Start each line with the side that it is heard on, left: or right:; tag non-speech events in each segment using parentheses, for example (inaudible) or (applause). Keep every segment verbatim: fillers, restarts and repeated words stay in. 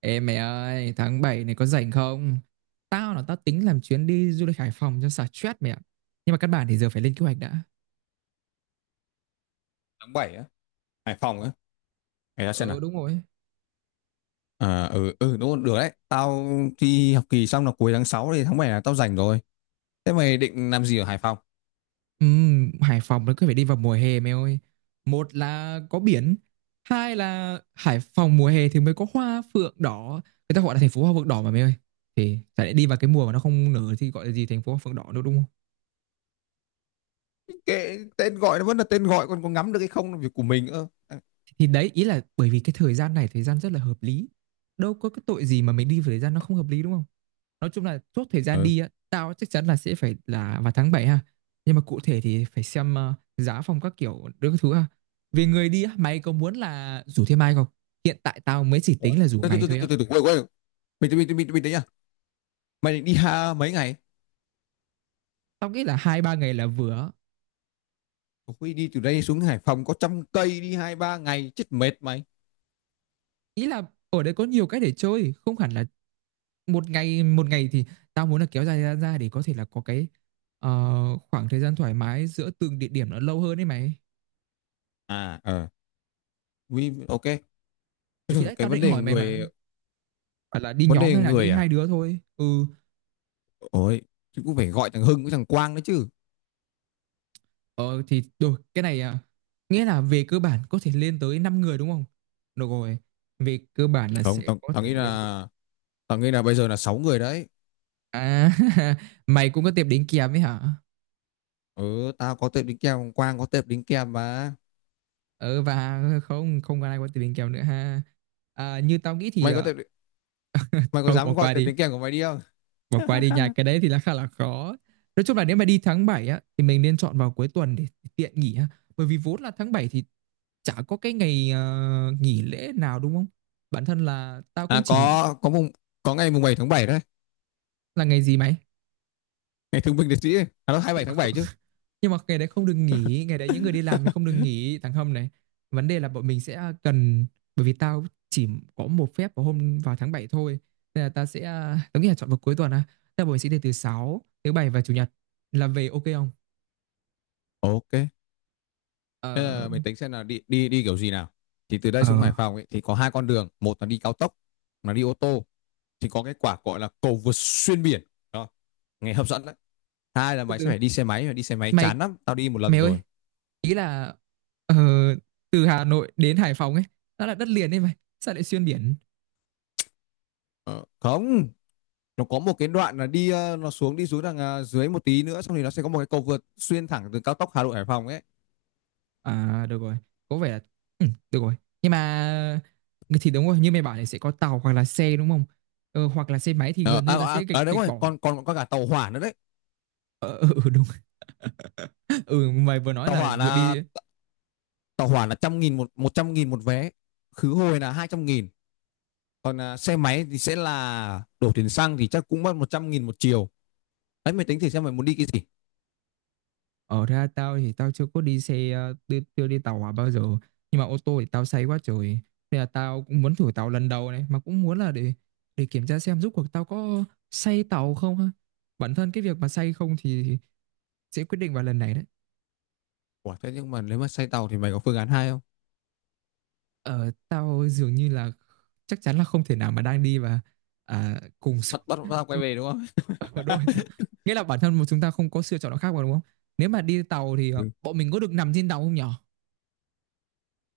right: Ê mày ơi, tháng bảy này có rảnh không? Tao là tao tính làm chuyến đi du lịch Hải Phòng cho xả stress mẹ ạ. Nhưng mà căn bản thì giờ phải lên kế hoạch đã.
left: Tháng bảy á? Hải Phòng á? Để ta xem
right: Ừ
left: nào.
right: đúng rồi.
left: À ừ ừ đúng rồi, được đấy tao. Thi học kỳ xong là cuối tháng sáu thì tháng bảy là tao rảnh rồi. Thế mày định làm gì ở Hải Phòng?
right: Ừm, Hải Phòng nó cứ phải đi vào mùa hè mày ơi. Một là có biển, hai là Hải Phòng mùa hè thì mới có hoa phượng đỏ. Người ta gọi là thành phố hoa phượng đỏ mà mày ơi. Thì chả lẽ đi vào cái mùa mà nó không nở thì gọi là gì thành phố hoa phượng đỏ nữa, đúng?
left: Kệ, tên gọi nó vẫn là tên gọi, còn có ngắm được hay không là việc của mình. ơ À,
right: Thì đấy, ý là bởi vì cái thời gian này, thời gian rất là hợp lý. Đâu có cái tội gì mà mình đi vào thời gian nó không hợp lý, đúng không? Nói chung là chốt thời gian
left: ừ.
right: đi á, tao chắc chắn là sẽ phải là vào tháng bảy ha. Nhưng mà cụ thể thì phải xem ờ, giá phòng các kiểu đưa các thứ ha. Về người đi á, mày có muốn là rủ thêm ai không? Hiện tại tao mới chỉ
left: Ủa?
right: tính là rủ
left: từ từ
right: mày
left: từ từ
right: thôi
left: từ
right: á.
left: từ từ, quên quên, mình mình mình mình đấy nhá. Mày định đi ha mấy ngày?
right: Tao nghĩ là hai ba ngày là vừa á.
left: Ui, đi từ đây xuống Hải Phòng có trăm cây đi hai ba ngày chết mệt mày.
right: Ý là ở đây có nhiều cái để chơi, không hẳn là một ngày. một ngày thì tao muốn là kéo dài ra, ra để có thể là có cái ờ, khoảng thời gian thoải mái giữa từng địa điểm nó lâu hơn đấy mày.
left: à ờ Ui, ok. Thế
right: Thì
left: rồi
right: đấy
left: cái
right: tao
left: vấn
right: định
left: đề
right: hỏi mày mà,
left: người.
right: phải là đi
left: Vấn
right: nhóm
left: đề
right: hay là đi
left: người à?
right: hai đứa thôi? Ừ.
left: Ôi, chứ cũng phải gọi thằng Hưng với thằng Quang đấy chứ.
right: ờ thì rồi cái này à, nghĩa là về cơ bản có thể lên tới năm người đúng không? Được rồi, về cơ bản là sẽ
left: Không, tao
right: có
left: tao
right: thể
left: nghĩ
right: lên tới.
left: là, tao nghĩ là bây giờ là sáu người đấy.
right: À, (laughs) mày cũng có tiệm đính kèm ấy hả?
left: Ừ, tao có tệp đính kèm, Quang có tệp đính kèm mà.
right: Ừ, và không không còn ai có tiệm đính kèm nữa ha? À, như tao nghĩ thì
left: Mày có
right: ờ,
left: tệp, mày có
right: không, bỏ
left: dám gọi
right: qua
left: tệp
right: đi.
left: đính kèm của mày đi không?
right: Bỏ qua đi nha, cái đấy thì là khá là khó. Nói chung là nếu mà đi tháng bảy á thì mình nên chọn vào cuối tuần để tiện nghỉ á. Bởi vì vốn là tháng bảy thì chả có cái ngày ờ, nghỉ lễ nào đúng không? Bản thân là tao
left: À
right: cũng chỉ nghĩ
left: có có mùng, có ngày mùng bảy tháng bảy đấy.
right: là ngày gì mày?
left: (laughs) Ngày thương binh liệt sĩ ấy. À đó, bảy tháng bảy chứ.
right: Nhưng mà ngày đấy không được
left: (laughs)
right: nghỉ, ngày đấy những người đi làm thì không được nghỉ thằng Hâm này. Vấn đề là bọn mình sẽ cần, bởi vì tao chỉ có một phép vào hôm vào tháng bảy thôi. Nên là tao sẽ ờ, tao nghĩ là chọn vào cuối tuần á. Tao bọn mình sẽ đi từ thứ sáu, thứ bảy và chủ nhật là về, ok không?
left: Ok, thế
right: Ờ,
left: là mình tính xem là đi đi đi kiểu gì nào. Thì từ đây
right: Ờ,
left: xuống Hải Phòng ấy thì có hai con đường. Một là đi cao tốc, là đi ô tô, thì có cái quả gọi là cầu vượt xuyên biển đó, nghe hấp dẫn đấy. Hai là
right: Thứ
left: mày sẽ
right: Tư.
left: phải đi xe máy, mà đi xe máy
right: Mày
left: chán lắm, tao đi một lần
right: mày ơi,
left: rồi.
right: ý là ờ, từ Hà Nội đến Hải Phòng ấy, nó là đất liền đấy mày. Sao lại xuyên biển?
left: Ờ, không. Nó có một cái đoạn là đi ờ, nó xuống, đi xuống đằng ờ, dưới một tí nữa, xong thì nó sẽ có một cái cầu vượt xuyên thẳng từ cao tốc Hà Nội Hải Phòng ấy.
right: À được rồi, có vẻ là, ừ, được rồi. Nhưng mà thì đúng rồi, như mày bảo thì sẽ có tàu hoặc là xe đúng không? Ờ, hoặc là xe máy thì
left: Ờ,
right: gần
left: à,
right: như là
left: à,
right: sẽ gạch
left: à, đúng
right: gạch
left: rồi,
right: bỏ.
left: còn còn có cả tàu hỏa nữa đấy.
right: Ờ, ừ, ừ, đúng. (laughs) Ừ, mày vừa nói
left: Tàu
right: là
left: hỏa
right: vừa
left: là,
right: đi.
left: tàu hỏa là trăm nghìn một, một trăm nghìn một vé, khứ hồi là hai trăm nghìn. Còn à, xe máy thì sẽ là đổ tiền xăng thì chắc cũng mất một trăm nghìn một chiều. Đấy, mày tính thử xem mày muốn đi cái gì.
right: Ở ra, tao thì tao chưa có đi xe ờ, chưa, chưa đi tàu hỏa bao giờ, nhưng mà ô tô thì tao say quá trời. Nên là tao cũng muốn thử tàu lần đầu này, mà cũng muốn là để để kiểm tra xem rốt cuộc tao có say tàu không ha. Bản thân cái việc mà say không thì sẽ quyết định vào lần này đấy.
left: Ủa, thế nhưng mà nếu mà xe tàu thì mày có phương án hai không?
right: Ờ, tao dường như là chắc chắn là không thể nào mà đang đi và à, cùng số-
left: Bắt bắt bắt quay về đúng không?
right: (laughs) ở đôi
left: (laughs)
right: tao. Nghĩa là bản thân một chúng ta không có sự chọn nào khác mà đúng không? Nếu mà đi tàu thì ờ, bọn mình có được nằm trên tàu không nhở?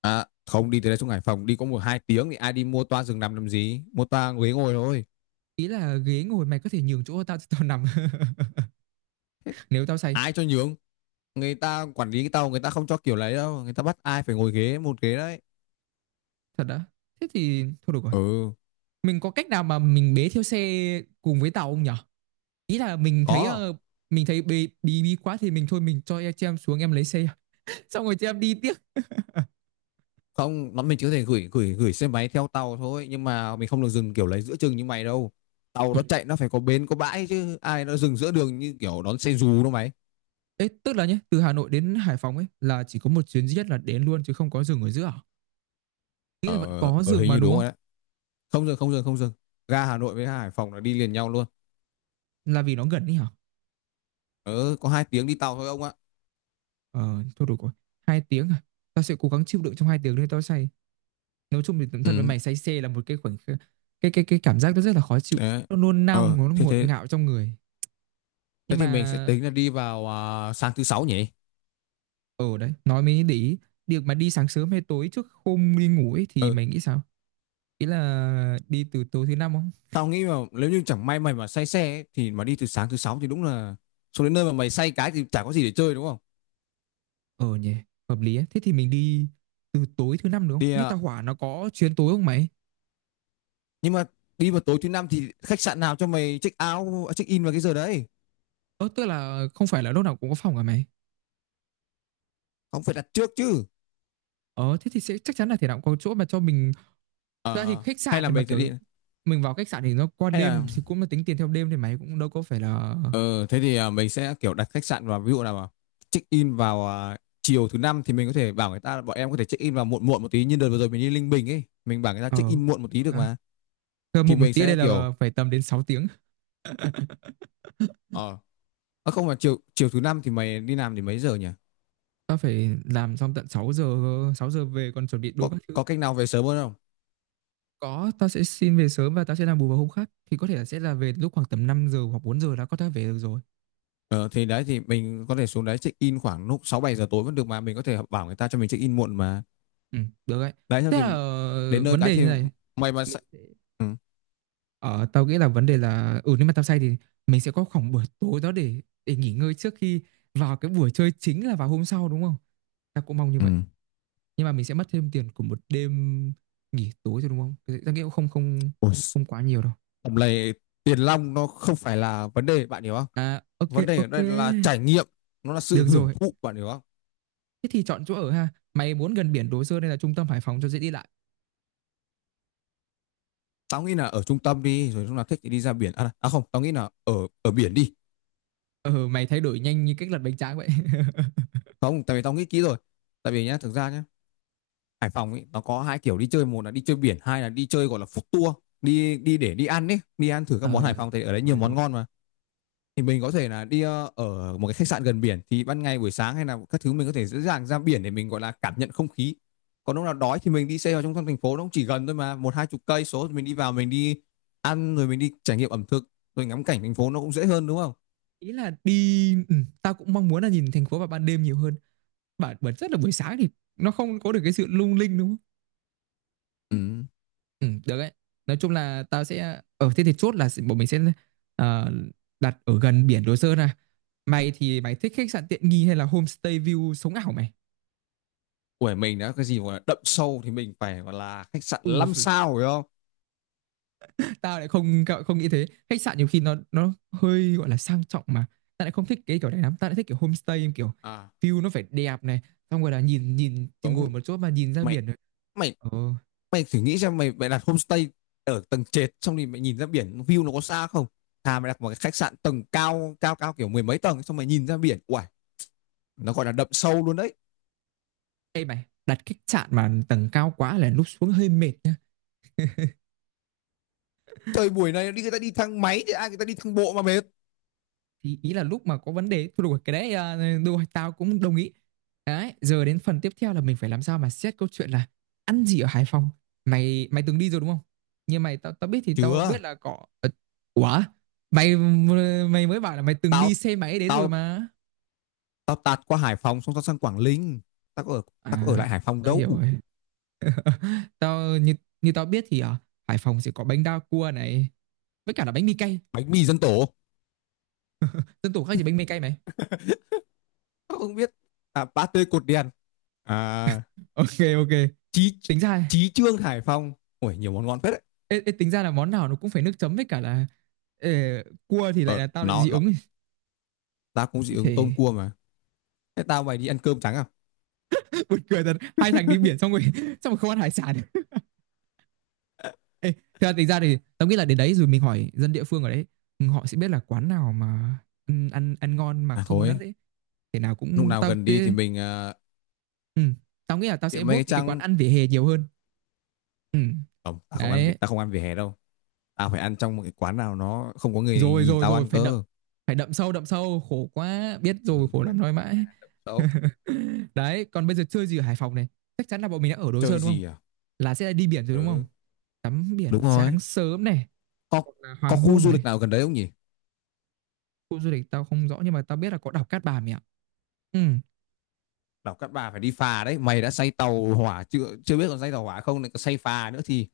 left: À, không, đi từ đây xuống Hải Phòng đi có một hai tiếng thì ai đi mua toa giường nằm làm gì, mua toa ghế ngồi thôi.
right: Ý là ghế ngồi mày có thể nhường chỗ cho tao, cho tao nằm (laughs) nếu tao say.
left: Ai cho nhường, người ta quản lý cái tàu người ta không cho kiểu lấy đâu, người ta bắt ai phải ngồi ghế một ghế đấy.
right: Thật đã, thế thì thôi được rồi.
left: Ừ.
right: Mình có cách nào mà mình bế theo xe cùng với tàu không nhở? Ý là mình thấy
left: Có.
right: ờ, mình thấy bí bí bí quá thì mình thôi, mình cho em- chị em xuống, em lấy xe (laughs) xong rồi chị em đi tiếp.
left: Không, nó mình chỉ có thể gửi gửi gửi xe máy theo tàu thôi, nhưng mà mình không được dừng kiểu lấy giữa chừng như mày đâu. Tàu
right: Ừ.
left: nó chạy nó phải có bến có bãi chứ, ai nó dừng giữa đường như kiểu đón xe dù đâu mày.
right: Ê, tức là nhé, từ Hà Nội đến Hải Phòng ấy là chỉ có một chuyến duy nhất là đến luôn chứ không có dừng ở giữa à? Nghĩ là vẫn
left: ờ
right: có
left: ờ,
right: dừng
left: Hình
right: mà
left: như
right: đúng
left: đúng
right: không?
left: rồi đấy. Không dừng, không dừng, không dừng. Ga Hà Nội với ga Hải Phòng là đi liền nhau luôn.
right: Là vì nó gần đi hả?
left: Ờ có hai tiếng đi tàu thôi ông ạ.
right: Ờ thôi được rồi, hai tiếng à? Tao sẽ cố gắng chịu đựng trong hai tiếng, đấy tao say. Nói chung thì đúng thật, với
left: Ừ.
right: mày say xe là một cái khoảnh khắc, cái cái cái cảm giác nó rất là khó chịu,
left: Đấy.
right: nó nôn nao,
left: ờ
right: nó
left: thế
right: ngột
left: thế
right: ngạo trong người. Nhưng
left: thế thì
right: mà
left: mình sẽ tính là đi vào à, sáng thứ sáu nhỉ.
right: ở đấy nói mới để ý, việc mà đi sáng sớm hay tối trước hôm đi ngủ ấy thì
left: Ừ.
right: mày nghĩ sao? Ý là đi từ tối thứ năm không?
left: Tao nghĩ mà nếu như chẳng may mày mà say xe ấy, thì mà đi từ sáng thứ sáu thì đúng là xuống đến nơi mà mày say cái thì chả có gì để chơi đúng không?
right: Ờ nhỉ, hợp lý ấy. Thế thì mình đi từ tối thứ năm được không,
left: Thì
right: nghe
left: à,
right: tao, hỏa nó có chuyến tối không mày?
left: nhưng mà đi vào tối thứ năm thì khách sạn nào cho mày check out, à, check in vào cái giờ đấy?
right: Ờ, tức là không phải là lúc nào cũng có phòng hả mày?
left: Không, phải đặt trước chứ.
right: Ờ thế thì sẽ chắc chắn là thể nào cũng có chỗ mà cho mình. Thật ra thì
left: Ờ,
right: khách
left: hay
right: sạn
left: là
right: thì mà
left: mình sẽ
right: kiểu,
left: đi,
right: mình vào khách sạn thì nó qua
left: hay là
right: đêm thì cũng là tính tiền theo đêm thì mày cũng đâu có phải là.
left: ờ thế thì à, mình sẽ kiểu đặt khách sạn vào ví dụ nào mà check in vào à, chiều thứ năm, thì mình có thể bảo người ta là bọn em có thể check in vào muộn muộn một tí, như đợt vừa rồi mình đi Linh Bình ấy, mình bảo người ta
right: ờ
left: check in
right: cũng
left: muộn một
right: được
left: tí được
right: ha.
left: mà.
right: Cơ
left: Thì
right: một một
left: mình
right: tí ở
left: sẽ
right: đây
left: kiểu
right: là phải tầm đến sáu tiếng.
left: ờ à, không, mà chiều chiều thứ năm thì mày đi làm thì mấy giờ nhỉ?
right: Tao phải làm xong tận sáu giờ, sáu giờ về còn chuẩn bị đồ
left: có
right: các thứ.
left: có cách nào về sớm hơn không?
right: Có, tao sẽ xin về sớm và tao sẽ làm bù vào hôm khác, thì có thể là sẽ là về lúc khoảng tầm năm giờ hoặc bốn giờ đã có thể về được rồi.
left: ờ, thì đấy, thì mình có thể xuống đấy check in khoảng lúc sáu bảy giờ tối vẫn được mà, mình có thể bảo người ta cho mình check in muộn mà.
right: Ừ, được đấy.
left: Đấy, xong
right: Thế
left: thì
right: là
left: đến nơi
right: vấn
left: cái
right: đề như
left: thì
right: này.
left: mày mà sẽ. Ừ.
right: Ờ, tao nghĩ là vấn đề là, ừ, nếu mà tao say thì mình sẽ có khoảng buổi tối đó để để nghỉ ngơi trước khi vào cái buổi chơi chính là vào hôm sau đúng không? Tao cũng mong như
left: Ừ.
right: vậy. Nhưng mà mình sẽ mất thêm tiền của một đêm nghỉ tối rồi đúng không? Cái- Tao nghĩ cũng không không
left: Ôi,
right: không quá nhiều đâu.
left: tầm này tiền long nó không phải là vấn đề, bạn hiểu không?
right: À ok
left: Vấn đề ở
right: ok.
left: đây là trải nghiệm, nó là sự
right: Được
left: hưởng
right: rồi,
left: thụ, bạn hiểu không?
right: thế thì chọn chỗ ở ha. Mày muốn gần biển Đồ Sơn hay là trung tâm Hải Phòng cho dễ đi lại?
left: Tao nghĩ là ở trung tâm đi, rồi lúc nào thích thì đi ra biển, à, à không, tao nghĩ là ở, ở biển đi.
right: Ờ mày thay đổi nhanh như cách lật bánh tráng vậy. (laughs)
left: Không, tại vì tao nghĩ kỹ rồi. Tại vì nhá, thực ra nhá, Hải Phòng ấy nó có hai kiểu đi chơi. Một là đi chơi biển, hai là đi chơi gọi là food tour, đi, đi để đi ăn ấy, đi ăn thử các món
right: Ờ
left: Hải Phòng, thì ở đấy nhiều
right: rồi
left: món
right: rồi.
left: ngon mà. Thì mình có thể là đi ờ, ở một cái khách sạn gần biển, thì ban ngày buổi sáng hay là các thứ mình có thể dễ dàng ra biển để mình gọi là cảm nhận không khí. Còn lúc nào đói thì mình đi xe vào trong thành phố, nó cũng chỉ gần thôi mà, một hai chục cây số, thì mình đi vào mình đi ăn, rồi mình đi trải nghiệm ẩm thực, rồi ngắm cảnh thành phố nó cũng dễ hơn đúng không.
right: Ý là đi, ừ, tao cũng mong muốn là nhìn thành phố vào ban đêm nhiều hơn. Bản bản rất là buổi sáng thì nó không có được cái sự lung linh đúng không?
left: Ừ.
right: Ừ, được đấy. Nói chung là tao sẽ ở, thế thì chốt là sẽ- bọn mình sẽ ờ, đặt ở gần biển Đồ Sơn à. Mày thì mày thích khách sạn tiện nghi hay là homestay view sống ảo mày?
left: Của mình đã cái gì gọi là đậm sâu thì mình phải gọi là khách sạn
right: Ừ,
left: năm
right: phải-
left: sao phải không?
right: tao lại không không nghĩ thế. Khách sạn nhiều khi nó nó hơi gọi là sang trọng mà. Tao lại không thích cái kiểu này lắm, tao lại thích kiểu homestay, kiểu
left: À
right: view nó phải đẹp này, xong rồi là nhìn nhìn thì ngồi
left: đúng.
right: một chỗ mà nhìn ra
left: mày
right: biển rồi.
left: mày
right: Ồ,
left: mày thử nghĩ xem, mày mày đặt homestay ở tầng trệt xong thì mày nhìn ra biển view nó có xa không? Thà mày đặt một cái khách sạn tầng cao cao cao kiểu mười mấy tầng xong mày nhìn ra biển, uầy, nó gọi là đậm sâu luôn đấy.
right: đây mày đặt khách sạn mà tầng cao quá là lúc xuống hơi mệt
left: Thời buổi này đi người ta đi thang máy, thì ai người ta đi thang bộ mà mệt.
right: thì, ý là lúc mà có vấn đề thôi được rồi, cái đấy à, được rồi, tao cũng đồng ý. Đấy giờ đến phần tiếp theo là mình phải làm sao mà xét câu chuyện là ăn gì ở Hải Phòng. Mày mày từng đi rồi đúng không? Nhưng mày tao tao biết thì tao biết
left: Chưa.
right: là có. Ờ, ủa, mày mày mới bảo là mày từng đi
left: tao
right: xe máy đến rồi
left: tao
right: mà.
left: tao tạt qua Hải Phòng xong tao sang Quảng Ninh, tao có ở, tao có ở
right: À
left: lại Hải
right: rồi,
left: Phòng
right: tao
left: đâu.
right: hiểu rồi. Tao như, như tao biết thì ở Hải Phòng sẽ có bánh đa cua này với cả là bánh mì cay.
left: Bánh mì dân tổ.
right: Dân tổ khác gì bánh mì cay mày?
left: (laughs) Tao không biết. À ba tươi cột đèn. À
right: Ok ok,
left: chí,
right: tính ra.
left: chí trương Hải Phòng, ui nhiều món ngon phết đấy.
right: Ê, ê, tính ra là món nào nó cũng phải nước chấm với cả là ờ, cua thì lại
left: Ờ
right: là tao lại
left: nó,
right: dị
left: nó
right: ứng
left: Tao cũng dị ứng tôm
right: thì.
left: cua mà. Thế tao mày đi ăn cơm trắng à?
right: (laughs) Buồn cười thật, hai thằng đi biển xong rồi (laughs) xong rồi không ăn hải sản. (laughs) Ê, thật ra tính ra thì tao nghĩ là đến đấy rồi mình hỏi dân địa phương ở đấy. Ừ, họ sẽ biết là quán nào mà ăn ăn, ăn ngon mà
left: À
right: không có đắt
left: thôi,
right: đấy. Thế nào
left: lúc
right: cũng
left: nào
right: tao
left: gần đi thì
right: sẽ,
left: mình uh,
right: ừ, tao nghĩ là tao sẽ
left: tiệm mấy
right: vote
left: cái
right: những cái quán
left: trang.
right: ăn vỉa hè nhiều hơn. Ừ,
left: Không, tao không ăn
right: đấy
left: tao không ăn vỉa hè đâu. Tao phải ăn trong một cái quán nào nó không có người
right: rồi
left: nhìn
right: rồi
left: tao
right: rồi,
left: ăn
right: phải đậm,
left: cơ.
right: phải đậm sâu đậm sâu khổ quá biết
left: Ừ,
right: rồi khổ
left: đúng rồi.
right: lắm nói mãi.
left: Đâu?
right: (laughs) Đấy, còn bây giờ chơi gì ở Hải Phòng này? Chắc chắn là bọn mình đã ở Đồ
left: Chơi
right: Sơn đúng không?
left: gì à?
right: Là sẽ đi biển rồi đúng không?
left: Ừ,
right: Tắm biển
left: đúng rồi.
right: sáng sớm này,
left: Có
right: hoặc là
left: có
right: hoàng
left: khu
right: hôn
left: du
right: này.
left: lịch nào gần đấy không nhỉ?
right: Khu du lịch tao không rõ nhưng mà tao biết là có đảo Cát Bà mày ạ. Ừ.
left: Đảo Cát Bà phải đi phà đấy, mày đã say tàu hỏa chưa? Chưa biết còn say tàu hỏa không, lại còn say phà nữa thì,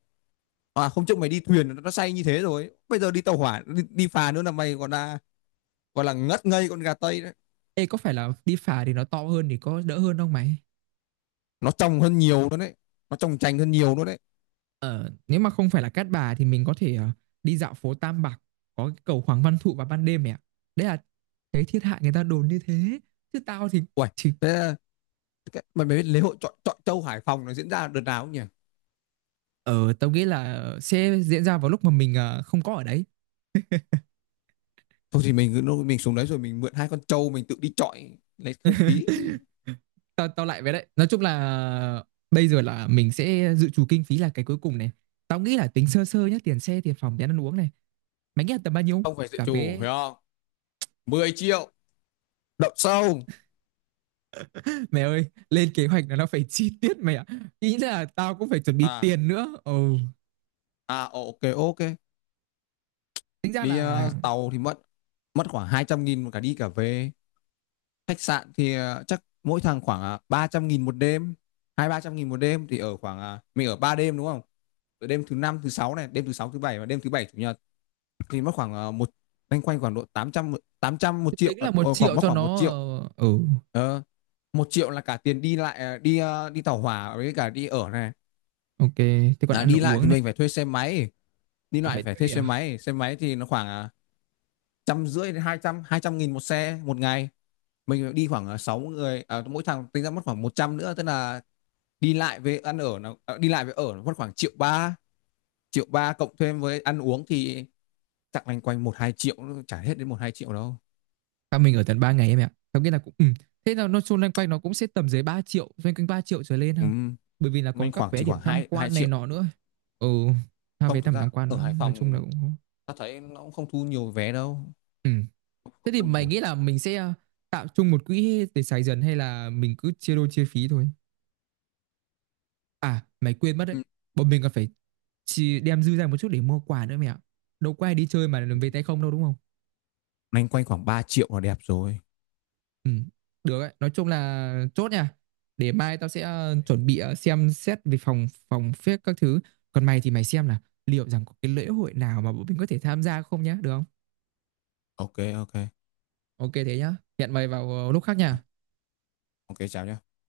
left: à không, trước mày đi thuyền nó nó say như thế rồi. Bây giờ đi tàu hỏa, đi, đi phà nữa là mày còn là gọi là ngất ngây con gà tây đấy.
right: Ê, có phải là đi phà thì nó to hơn thì có đỡ hơn không mày?
left: Nó trong hơn nhiều luôn đấy. Nó trong chành hơn nhiều luôn đấy.
right: Ờ, nếu mà không phải là Cát Bà thì mình có thể ờ, đi dạo phố Tam Bạc, có cái cầu Hoàng Văn Thụ vào ban đêm mẹ ạ. Đấy là cái thiên hạ người ta đồn như thế. Chứ tao thì
left: Uầy,
right: thì
left: thế cái mà mày biết lễ hội chọi chọi trâu Hải Phòng nó diễn ra đợt nào không nhỉ?
right: ờ tao nghĩ là sẽ diễn ra vào lúc mà mình ờ, không có ở đấy.
left: Thôi thì mình cứ mình xuống đấy rồi mình mượn hai con trâu mình tự đi chọi lấy không khí.
right: Tao tao lại với đấy, nói chung là bây giờ là mình sẽ dự trù kinh phí là cái cuối cùng này. Tao nghĩ là tính sơ sơ nhá, tiền xe, tiền phòng, tiền ăn uống này, mày nghĩ là tầm bao nhiêu
left: Không phải dự
right: cả
left: trù,
right: vé?
left: hiểu không? mười triệu, đậu sâu.
right: Mẹ ơi lên kế hoạch là nó phải (laughs) chi tiết mày ạ. Ý là tao cũng phải chuẩn bị
left: À,
right: tiền nữa. Ừ,
left: à ok ok.
right: tính ra
left: Đi
right: là,
left: ờ, tàu thì mất, mất khoảng hai trăm nghìn một cả đi cả về. Khách sạn thì ờ, chắc mỗi thằng khoảng uh, ba trăm nghìn một đêm, hai ba trăm nghìn một đêm, thì ở khoảng ờ, mình ở ba đêm đúng không? Ở đêm thứ năm, thứ sáu này, đêm thứ sáu, thứ bảy, và đêm thứ bảy chủ nhật, thì mất khoảng ờ, một, loanh quanh khoảng độ tám trăm, một triệu
right: tính là
left: ờ,
right: một
left: ờ, khoảng
right: triệu
left: mất
right: cho
left: khoảng một
right: nó
left: triệu
right: ờ, ừ.
left: ờ, Một triệu là cả tiền đi lại ờ, đi ờ, đi tàu hỏa với cả đi ở này.
right: Ok thế còn
left: À,
right: ăn
left: đi lại thì
right: uống này.
left: mình phải thuê xe máy, đi
right: À,
left: lại
right: phải
left: phải thuê
right: thuê
left: xe
right: à?
left: máy, xe máy thì nó khoảng ờ, trăm rưỡi đến hai trăm, hai trăm nghìn một xe một ngày. Mình đi khoảng ờ, sáu người, à mỗi thằng tính ra mất khoảng một trăm nữa, tức là đi lại với ăn ở nó, à đi lại với ở nó mất khoảng triệu ba. Triệu ba cộng thêm với ăn uống thì chắc loanh quanh một hai triệu, chả hết đến một hai triệu đâu.
right: Tao mình ở tận ba ngày em ạ, tao nghĩ là cũng, ừ. Thế là nó xung quanh quanh nó cũng sẽ tầm dưới ba triệu, xoay quanh ba triệu trở lên
left: Ừ,
right: ha, bởi vì là
left: loanh
right: còn các
left: khoảng
right: vé
left: chỉ
right: điểm
left: khoảng
right: tham
left: hai hai
right: quan này
left: triệu
right: nọ nữa. Ừ, tha vé
left: Không, thực
right: tầm
left: ra
right: tham quan
left: ở
right: nữa,
left: Hải
right: nói chung là
left: Phòng
right: cũng có.
left: ta thấy nó cũng không thu nhiều vé đâu.
right: Ừm.
left: Không,
right: Thế
left: không
right: thì
left: thu
right: mày
left: nhiều.
right: nghĩ là mình sẽ ờ, tạo chung một quỹ để xài dần hay là mình cứ chia đôi chia phí thôi? À, mày quên mất đấy.
left: Ừ.
right: Bọn mình còn phải chi đem dư ra một chút để mua quà nữa mẹ ạ. Đâu có ai đi chơi mà về tay không đâu đúng không?
left: Loanh quanh khoảng ba triệu là đẹp rồi.
right: Ừ, được đấy. Nói chung là chốt nha. Để mai tao sẽ ờ, chuẩn bị, ờ, xem xét về phòng phòng phép các thứ. Còn mày thì mày xem là liệu rằng có cái lễ hội nào mà bọn mình có thể tham gia không nhá, được không?
left: Ok. Ok.
right: Ok thế nhá. Hẹn mày vào ờ, lúc khác
left: Rồi,
right: nha.
left: ok chào nhé.